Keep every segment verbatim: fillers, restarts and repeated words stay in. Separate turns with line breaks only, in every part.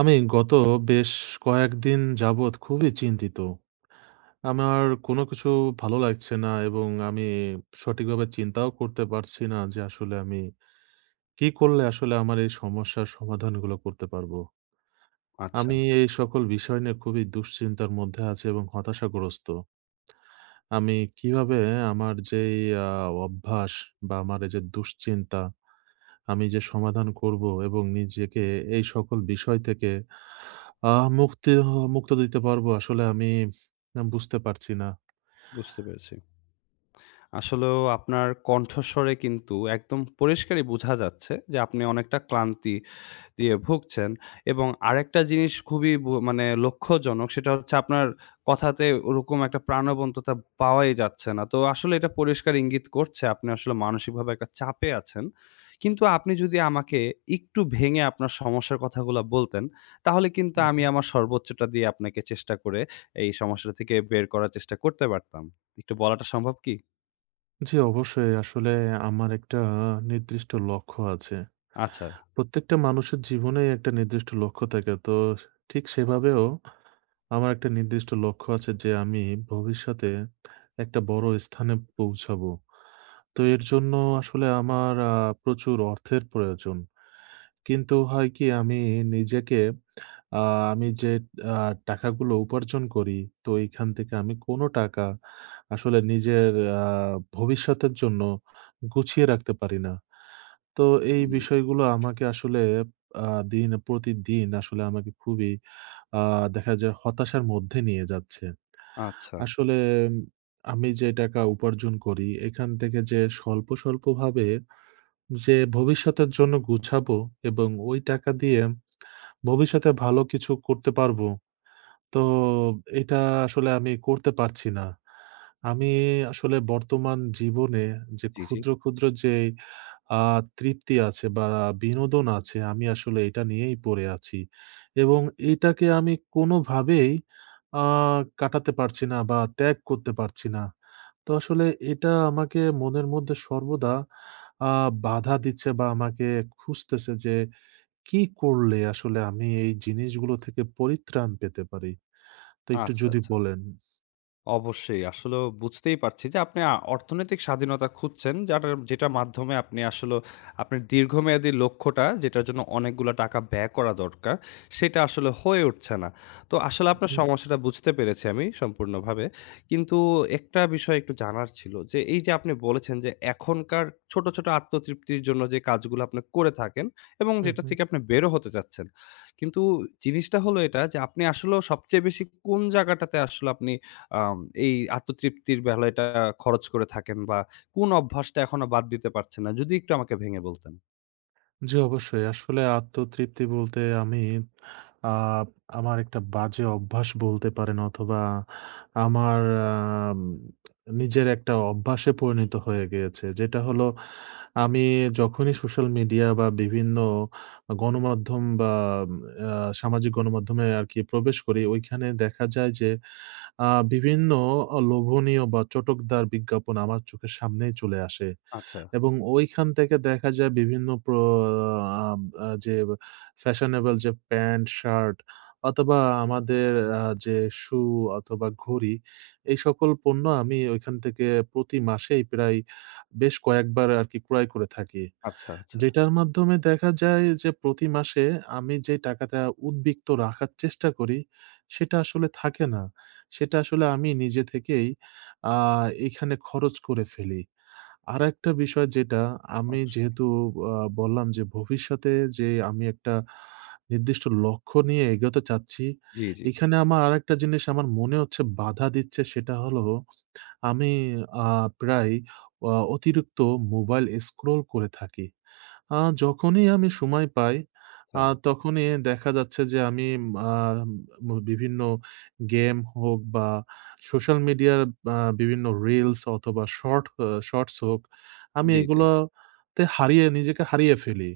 আমি গত বেশ কয়েকদিন যাবৎ খুবই চিন্তিত। আমার কোনো কিছু ভালো লাগছে না এবং আমি সঠিকভাবে চিন্তাও করতে পারছি না যে আসলে আমি কি করলে আসলে আমার এই সমস্যার সমাধানগুলো করতে পারবো?
আচ্ছা,
আমি এই সকল বিষয় নিয়ে খুবই দুশ্চিন্তার মধ্যে আছি এবং হতাশাগ্রস্ত। আমি কিভাবে আমার যেই আ অভ্যাস বা আমার এই যে দুশ্চিন্তা, আমি যে সমাধান করবো এবং নিজেকে এই সকল বিষয় থেকে আহ মুক্তি হ মুক্ত দিতে পারবো আসলে আমি আ বুঝতে পারছি না।
বুঝতে পেরেছি। আসলেও আপনার কণ্ঠস্বরে কিন্তু একদম পরিষ্কারই বোঝা যাচ্ছে যে আপনি অনেকটা ক্লান্তি দিয়ে ভুগছেন এবং আরেকটা জিনিস খুবই ব মানে লক্ষ্যজনক সেটা হচ্ছে আপনার কথাতে ওরকম একটা প্রাণবন্ততা পাওয়াই যাচ্ছে না। তো আসলে এটা পরিষ্কার ইঙ্গিত করছে আপনি আসলে মানসিকভাবে একটা চাপে আছেন। কিন্তু আপনি যদি আমাকে একটু ভেঙে আপনার সমস্যার কথাগুলা বলতেন, তাহলে কিন্তু
হু,
আমি
হু।
আমার সর্বোচ্চটা দিয়ে আপনাকে চেষ্টা করে এই সমস্যাটা থেকে বের করার চেষ্টা করতে পারতাম। একটু বলাটা সম্ভব কি?
জি, অবশ্যই আসলে আমার একটা নির্দিষ্ট লক্ষ্য আছে।
আচ্ছা।
প্রত্যেকটা মানুষের জীবনেই একটা নির্দিষ্ট লক্ষ্য থাকে। তো ঠিক সেভাবেও আমার একটা নির্দিষ্ট লক্ষ্য আছে যে আমি ভবিষ্যতে একটা বড় স্থানে পৌঁছাবো। তো এর জন্য আসলে আমার আ প্রচুর অর্থের প্রয়োজন। কিন্তু হয় কি, আমি নিজেকে আ আমি যে আ টাকাগুলো উপার্জন করি, তো এইখান থেকে আমি কোনো টাকা আসলে নিজের আ ভবিষ্যতের জন্য গুছিয়ে রাখতে পারি না। তো এই
উম
বিষয়গুলো আমাকে আসলে আ দিন প্রতিদিন আসলে আমাকে খুবই আ দেখা যায় হতাশার মধ্যে নিয়ে যাচ্ছে।
আচ্ছা।
আসলে উম, আমি যে টাকা উপার্জন করি, এখান থেকে যে স্বল্প, স্বল্পভাবে যে ভবিষ্যতের জন্য গুছাবো এবং ওই টাকা দিয়ে ভবিষ্যতে ভালো কিছু করতে পারবো। তো এটা আসলে আমি করতে পারছি না। আমি আসলে বর্তমান জীবনে যে
জি, জি।
ক্ষুদ্র, ক্ষুদ্র যে আ তৃপ্তি আছে বা বিনোদন আছে, আমি আসলে এটা নিয়েই পড়ে আছি। এবং এটাকে আমি কোনোভাবেই আ কাটাতে পারছি না বা ত্যাগ করতে পারছি না। তো আসলে এটা আমাকে মনের মধ্যে সর্বদা আ বাধা দিচ্ছে বা আমাকে খুঁজতেছে যে, কি করলে আসলে আমি এই জিনিসগুলো থেকে পরিত্রাণ পেতে পারি? তো একটু
আচ্ছা,
যদি
আচ্ছা।
বলেন?
অবশ্যই। আসলেও বুঝতেই পারছি যে আপনি আ অর্থনৈতিক স্বাধীনতা খুঁজছেন যাটার যেটার মাধ্যমে আপনি আসলেও আপনার দীর্ঘমেয়াদী লক্ষ্যটা যেটার জন্য অনেকগুলা টাকা ব্যয় করা দরকার, সেটা আসলে হয়ে উঠছে না। তো আসলে আপনার
হু,
সমস্যাটা বুঝতে পেরেছি আমি সম্পূর্ণভাবে। কিন্তু একটা বিষয় একটু জানার ছিল যে এই যে আপনি বলেছেন যে এখনকার ছোট, ছোট আত্মতৃপ্তির জন্য যে কাজগুলো আপনি করে থাকেন এবং
হু,
যেটা
হু।
থেকে আপনি বেরো হতে চাচ্ছেন। কিন্তু জিনিসটা হলো এটা যে আপনি আসলেও সবচেয়ে বেশি কোন জায়গাটাতে আসলে আপনি আম এই আত্মতৃপ্তির বেলায়টা খরচ করে থাকেন বা কোন অভ্যাসটা এখনো বাদ দিতে পারছেন না? যদি একটু আমাকে ভেঙে বলতেন।
জি, অবশ্যই। আসলে আত্মতৃপ্তি বলতে আমি আ আমার একটা বাজে অভ্যাস বলতে পারেন, অথবা আমার আম নিজের একটা অভ্যাসে পরিণত হয়ে গিয়েছে। যেটা হলো, আমি যখনই সোশ্যাল মিডিয়া বা বিভিন্ন গণমাধ্যম বা আ সামাজিক গণমাধ্যমে আরকি প্রবেশ করি, ওইখানে দেখা যায় যে আ বিভিন্ন অ লোভনীয় বা চটকদার বিজ্ঞাপন আমার চোখের সামনেই চলে আসে।
আচ্ছা,
এবং ওইখান থেকে দেখা যায় বিভিন্ন প্র আম আ যে ফ্যাশনেবল যে প্যান্ট-শার্ট অথবা আমাদের আ যে শু অথবা ঘড়ি, এই সকল পণ্য আমি ওইখান থেকে প্রতি মাসেই প্রায় বেশ কয়েকবার আরকি ক্রয় করে থাকি।
আচ্ছা, আচ্ছা।
যেটার মাধ্যমে দেখা যায় যে প্রতি মাসে আমি যে টাকাটা উদ্বৃত্ত রাখার চেষ্টা করি, সেটা আসলে থাকে না। সেটা আসলে আমি নিজে থেকেই আ এখানে খরচ করে ফেলি। আরেকটা বিষয় যেটা, আমি
অবশ্যই।
যেহেতু আ বললাম যে ভবিষ্যতে যে আমি একটা নির্দিষ্ট লক্ষ্য নিয়ে এগোতে চাচ্ছি।
জি, জি।
এখানে আমার আরেকটা জিনিস আমার মনে হচ্ছে বাধা দিচ্ছে, সেটা হলো আমি আ প্রায় আ অতিরিক্ত মোবাইল স্ক্রল করে থাকি। আ যখনই আমি সময় পাই,
আচ্ছা।
আ তখনই দেখা যাচ্ছে যে আমি আ ম বিভিন্ন গেম হোক বা সোশ্যাল মিডিয়ার আ বিভিন্ন রিলস অথবা শর্ট আ শর্টস হোক, আমি
জি, জি।
এগুলোতে হারিয়ে নিজেকে হারিয়ে ফেলি।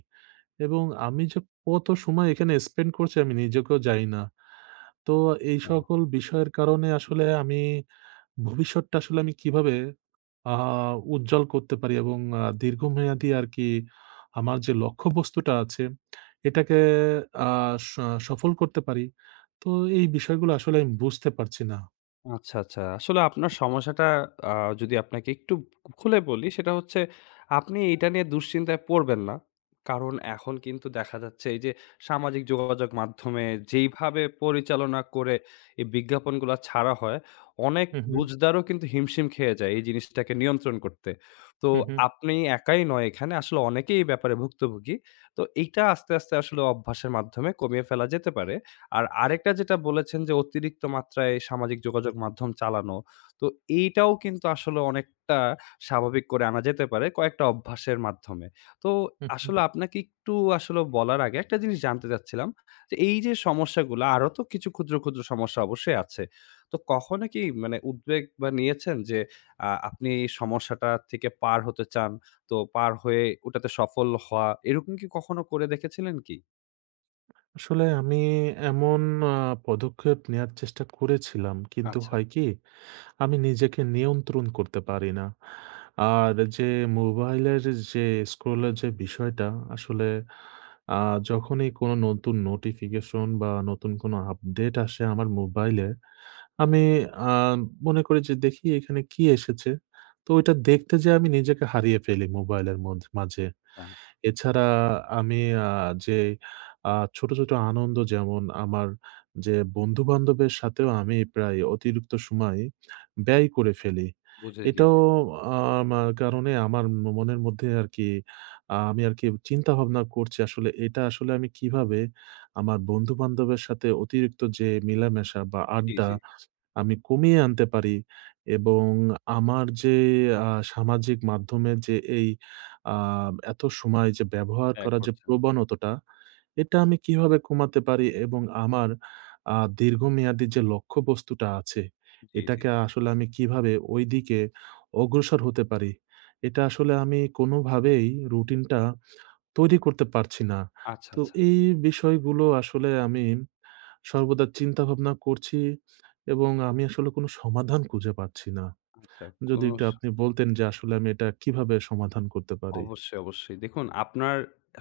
এবং আমি যে কত সময় এখানে স্পেন্ড করছি আমি নিজেকেও জানি না। তো এই
আ
সকল বিষয়ের কারণে আসলে আমি ভবিষ্যৎটা আসলে আমি কিভাবে আ উজ্জ্বল করতে পারি এবং আ দীর্ঘমেয়াদী আরকি আমার যে লক্ষ্যবস্তুটা আছে, এটাকে আ স সফল করতে পারি। তো এই বিষয়গুলো আসলে আমি বুঝতে পারছি না।
আচ্ছা, আচ্ছা। আসলে আপনার সমস্যাটা আ যদি আপনাকে একটু খুলে বলি সেটা হচ্ছে আপনি এটা নিয়ে দুশ্চিন্তায় পড়বেন না। কারণ এখন কিন্তু দেখা যাচ্ছে এই যে সামাজিক যোগাযোগ মাধ্যমে যেইভাবে পরিচালনা করে এই বিজ্ঞাপনগুলা ছাড়া হয়, অনেক
হু, হু,
বুজদারও কিন্তু হিমশিম খেয়ে যায় এই জিনিসটাকে নিয়ন্ত্রণ করতে। তো
হু, হু,
আপনি একাই নয় এখানে আসলে অনেকেই এই ব্যাপারে ভুক্তভোগী। তো এইটা আস্তে, আস্তে আসলে অভ্যাসের মাধ্যমে কমিয়ে ফেলা যেতে পারে। আর আরেকটা যেটা বলেছেন যে অতিরিক্ত মাত্রায় সামাজিক যোগাযোগ মাধ্যম চালানো। তো এইটাও কিন্তু আসলে অনেকটা স্বাভাবিক করে আনা যেতে পারে কয়েকটা অভ্যাসের মাধ্যমে। তো
হু, হু।
আসলে আপনাকে একটু আসলে বলার আগে একটা জিনিস জানতে চাচ্ছিলাম যে এই যে সমস্যাগুলা আরো তো কিছু ক্ষুদ্র, ক্ষুদ্র সমস্যা অবশ্যই আছে। তো কখনো কি মানে উদ্বেগ বা নিয়েছেন যে আ আপনি এই সমস্যাটা থেকে পার হতে চান, তো পার হয়ে ওটাতে সফল হওয়া এরকম কি কখনো করে দেখেছিলেন কি?
আসলে আমি এমন আ পদক্ষেপ নেয়ার চেষ্টা করেছিলাম। কিন্তু
আচ্ছা,
হয় কি, আমি নিজেকে নিয়ন্ত্রণ করতে পারি না। আর যে মোবাইলের যে স্ক্রলের যে বিষয়টা আসলে, আ যখনই কোনো নতুন নোটিফিকেশন বা নতুন কোনো আপডেট আসে আমার মোবাইলে, আমি আ মনে করি যে দেখি এখানে কি এসেছে। তো ওইটা দেখতে যেয়ে আমি নিজেকে হারিয়ে ফেলি মোবাইলের মধ্য মাঝে।
আ
এছাড়া আমি আ যে আ ছোট, ছোট আনন্দ, যেমন আমার যে বন্ধু-বান্ধবের সাথেও আমি প্রায় অতিরিক্ত সময় ব্যয় করে ফেলি।
বুঝে
এটাও
গিয়েছি।
আ আমার কারণে আমার ম মনের মধ্যে আরকি, আ আমি আরকি চিন্তাভাবনা করছি আসলে এটা আসলে আমি কিভাবে আমার বন্ধু-বান্ধবের সাথে অতিরিক্ত যে মেলামেশা বা
জি,
আড্ডা
জি।
আমি কমিয়ে আনতে পারি, এবং আমার যে আ সামাজিক মাধ্যমে যে এই আ এত সময় যে ব্যবহার
ত্যাগ
করার যে
করছেন।
প্রবণতাটা, এটা আমি কিভাবে কমাতে পারি, এবং আমার আ দীর্ঘমেয়াদী যে লক্ষ্যবস্তুটা আছে,
জি, জি।
এটাকে আসলে আমি কিভাবে ঐদিকে অগ্রসর হতে পারি? এটা আসলে আমি কোনোভাবেই রুটিনটা তৈরি করতে পারছি না।
আচ্ছা,
তো
আচ্ছা,
এই বিষয়গুলো আসলে আমি সর্বদা চিন্তাভাবনা করছি এবং আমি আসলে কোনো সমাধান খুঁজে পাচ্ছি না।
আচ্ছা।
যদি
কোনো
একটু আপনি বলতেন যে আসলে আমি এটা কিভাবে সমাধান করতে পারি?
অবশ্যই, অবশ্যই। দেখুন আপনার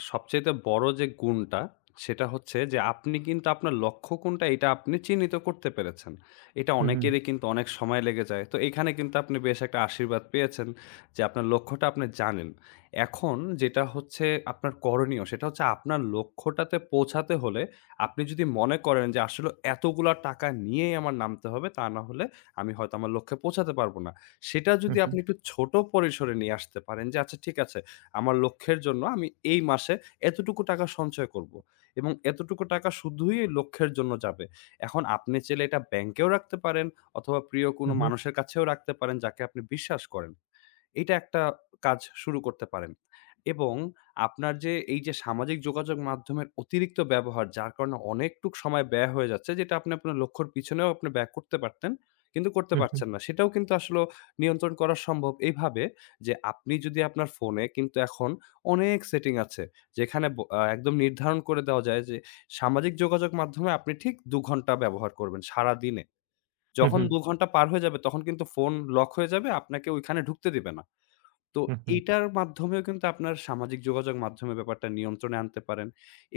সবচাইতে বড় যে গুণটা সেটা হচ্ছে যে আপনি কিন্তু আপনার লক্ষ্য কোনটা এটা আপনি চিহ্নিত করতে পেরেছেন। এটা
হু, হু,
অনেকেরই কিন্তু অনেক সময় লেগে যায়। তো এখানে কিন্তু আপনি বেশ একটা আশীর্বাদ পেয়েছেন যে আপনার লক্ষ্যটা আপনি জানেন। এখন যেটা হচ্ছে আপনার করণীয় সেটা হচ্ছে আপনার লক্ষ্যটাতে পৌঁছাতে হলে আপনি যদি মনে করেন যে আসলে এতগুলা টাকা নিয়েই আমার নামতে হবে তা না হলে আমি হয়তো আমার লক্ষ্যে পৌঁছাতে পারব না। সেটা যদি
হু,
আপনি একটু ছোট পরিসরে নিয়ে আসতে পারেন যে আচ্ছা ঠিক আছে আমার লক্ষ্যের জন্য আমি এই মাসে এতটুকু টাকা সঞ্চয় করব। এবং এতটুকু টাকা শুধুই এই লক্ষ্যের জন্য যাবে। এখন আপনি চাইলে এটা ব্যাংকেও রাখতে পারেন অথবা প্রিয়
হু,
কোনো
হু,
মানুষের কাছেও রাখতে পারেন যাকে আপনি বিশ্বাস করেন। এটা একটা কাজ শুরু করতে পারেন এবং আপনার যে এই যে সামাজিক যোগাযোগ মাধ্যমের অতিরিক্ত ব্যবহার যার কারণে অনেকটুক সময় ব্যয় হয়ে যাচ্ছে যেটা আপনি আপনার লক্ষ্যর পিছনেও আপনি ব্যয় করতে পারতেন কিন্তু করতে
হু, হু,
পারছেন না সেটাও কিন্তু আসলে নিয়ন্ত্রণ করা সম্ভব এইভাবে যে আপনি যদি আপনার ফোনে কিন্তু এখন অনেক সেটিং আছে যেখানে ব- আহ, একদম নির্ধারণ করে দেওয়া যায় যে সামাজিক যোগাযোগ মাধ্যমে আপনি ঠিক দু ঘন্টা ব্যবহার করবেন সারা দিনে
হু,
যখন
হু,
দু ঘন্টা পার হয়ে যাবে তখন কিন্তু ফোন লক হয়ে যাবে আপনাকে ওইখানে ঢুকতে দিবে না তো
হু, হু,
এইটার মাধ্যমেও কিন্তু আপনার সামাজিক যোগাযোগ মাধ্যমে ব্যাপারটা নিয়ন্ত্রণে আনতে পারেন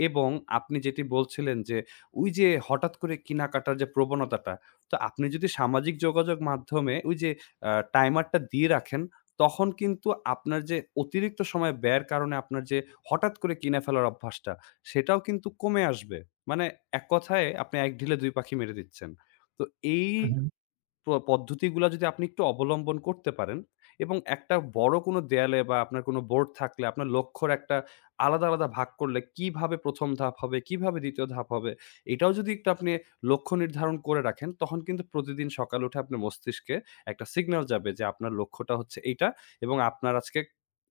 এবং আপনি যেটি বলছিলেন যে, ওই যে হঠাৎ করে কেনাকাটার যে প্রবণতাটা, তো আপনি যদি সামাজিক যোগাযোগ মাধ্যমে ওই যে আ টাইমারটা দিয়ে রাখেন, তখন কিন্তু আপনার যে অতিরিক্ত সময় ব্যয়ের কারণে আপনার যে হঠাৎ করে কিনে ফেলার অভ্যাসটা, সেটাও কিন্তু কমে আসবে। মানে এক কথায় আপনি এক ঢিলে দুই পাখি মেরে দিচ্ছেন। তো এই
হু।
প পদ্ধতিগুলা যদি আপনি একটু অবলম্বন করতে পারেন এবং একটা বড় কোনো দেয়ালে বা আপনার কোনো বোর্ড থাকলে আপনার লক্ষ্যর একটা আলাদা, আলাদা ভাগ করলে কিভাবে প্রথম ধাপ হবে, কিভাবে দ্বিতীয় ধাপ হবে, এটাও যদি একটু আপনি লক্ষ্য নির্ধারণ করে রাখেন, তখন কিন্তু প্রতিদিন সকালে উঠে আপনার মস্তিষ্কে একটা সিগন্যাল যাবে যে আপনার লক্ষ্যটা হচ্ছে এইটা এবং আপনার আজকে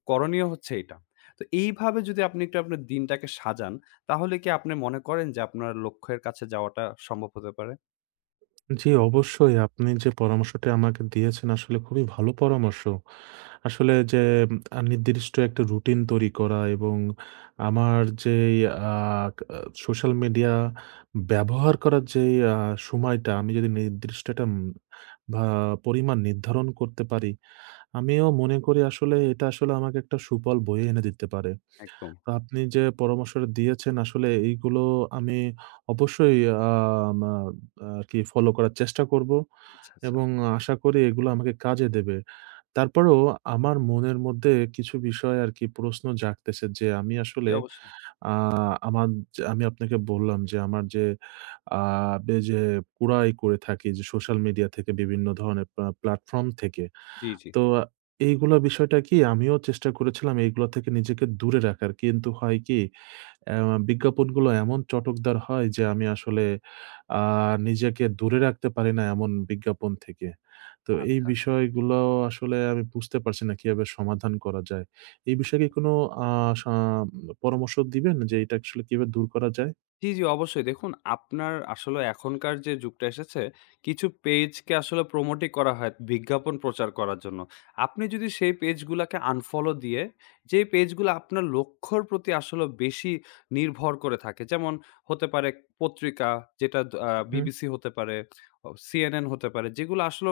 করণীয় হচ্ছে এইটা। তো এইভাবে যদি আপনি একটু আপনার দিনটাকে সাজান, তাহলে কি আপনি মনে করেন যে আপনার লক্ষ্যের কাছে যাওয়াটা সম্ভব হতে পারে?
জি, অবশ্যই। আপনি যে পরামর্শটা আমাকে দিয়েছেন আসলে খুবই ভালো পরামর্শ। আসলে যে আ নির্দিষ্ট একটা রুটিন তৈরি করা এবং আমার যেই আ ক সোশ্যাল মিডিয়া ব্যবহার করার যেই আ সময়টা আমি যদি নির্দিষ্ট একটা উম ভা পরিমাণ নির্ধারণ করতে পারি, আমিও মনে করি আসলে এটা আসলে আমাকে একটা সুফল বয়ে এনে দিতে পারে।
একদম।
আপনি যে পরামর্শটা দিয়েছেন আসলে এইগুলো আমি অবশ্যই আম আ আরকি ফলো করার চেষ্টা করব
আচ্ছা, আচ্ছা।
এবং আশা করি এগুলো আমাকে কাজে দেবে। তারপরেও আমার মনের মধ্যে কিছু বিষয় আরকি প্রশ্ন জাগতেছে যে আমি
জি,
আসলে
অবশ্যই।
আ আমার যে, আমি আপনাকে বললাম যে আমার যে আ বে যে কুড়াই করে থাকি যে সোশ্যাল মিডিয়া থেকে বিভিন্ন ধরনের পা প্ল্যাটফর্ম থেকে।
জি, জি।
তো এইগুলা বিষয়টা কি, আমিও চেষ্টা করেছিলাম এইগুলা থেকে নিজেকে দূরে রাখার। কিন্তু হয় কি, অ্যা বিজ্ঞাপনগুলো এমন চটকদার হয় যে আমি আসলে আ নিজেকে দূরে রাখতে পারি না এমন বিজ্ঞাপন থেকে। তো এই
আচ্ছা,
বিষয়গুলো আসলে আমি বুঝতে পারছি না কিভাবে সমাধান করা যায়। এই
আচ্ছা।
বিষয়ে কি কোনো আ সা পরামর্শ দিবেন যে এটা আসলে কিভাবে দূর করা যায়?
জি, জি অবশ্যই। দেখুন আপনার আসলে এখনকার যে যুগটা এসেছে, কিছু পেজকে আসলে প্রমোটই করা হয় বিজ্ঞাপন প্রচার করার জন্য। আপনি যদি সেই পেজগুলাকে আনফলো দিয়ে, যে পেজগুলা আপনার লক্ষ্যর প্রতি আসলে বেশি নির্ভর করে থাকে, যেমন হতে পারে পত্রিকা যেটা দ আ
হুম।
বিবিসি হতে পারে, অ সিএনএন হতে পারে, যেগুলো আসলে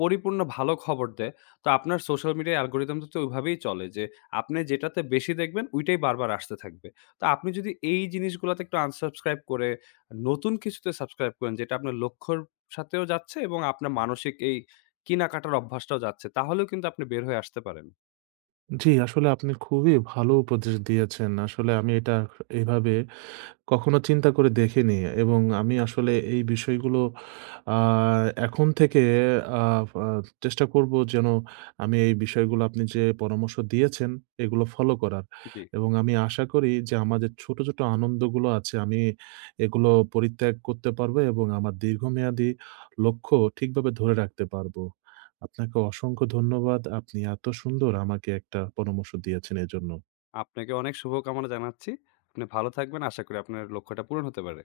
পরিপূর্ণ ভালো খবর দেয়। তো আপনার সোশ্যাল মিডিয়া অ্যালগরিদম তো ওইভাবেই চলে যে, আপনি যেটাতে বেশি দেখবেন, ওইটাই বারবার আসতে থাকবে। তো আপনি যদি এই জিনিসগুলাতে একটু unsubscribe করে নতুন কিছুতে subscribe করেন যেটা আপনার লক্ষ্যর সাথেও যাচ্ছে এবং আপনার মানসিক এই কেনাকাটার অভ্যাসটাও যাচ্ছে। তাহলেও কিন্তু আপনি বের হয়ে আসতে পারেন।
জি, আসলে আপনি খুবই ভালো উপদেশ দিয়েছেন। আসলে আমি এটা এভাবে কখনো চিন্তা করে দেখিনি এবং আমি আসলে এই বিষয়গুলো আ এখন থেকে আ আ চেষ্টা করব যেন আমি এই বিষয়গুলো আপনি যে পরামর্শ দিয়েছেন এগুলো ফলো করার।
জি।
এবং আমি আশা করি যে আমার যে ছোট, ছোট আনন্দগুলো আছে আমি এগুলো পরিত্যাগ করতে পারবো এবং আমার দীর্ঘমেয়াদী লক্ষ্য ঠিকভাবে ধরে রাখতে পারবো। আপনাকে অসংখ্য ধন্যবাদ। আপনি এত সুন্দর আমাকে একটা পরামর্শ দিয়েছেন এজন্য।
আপনাকে অনেক শুভকামনা জানাচ্ছি। আপনি ভালো থাকবেন। আশা করি আপনার লক্ষ্যটা পূরণ হতে পারে।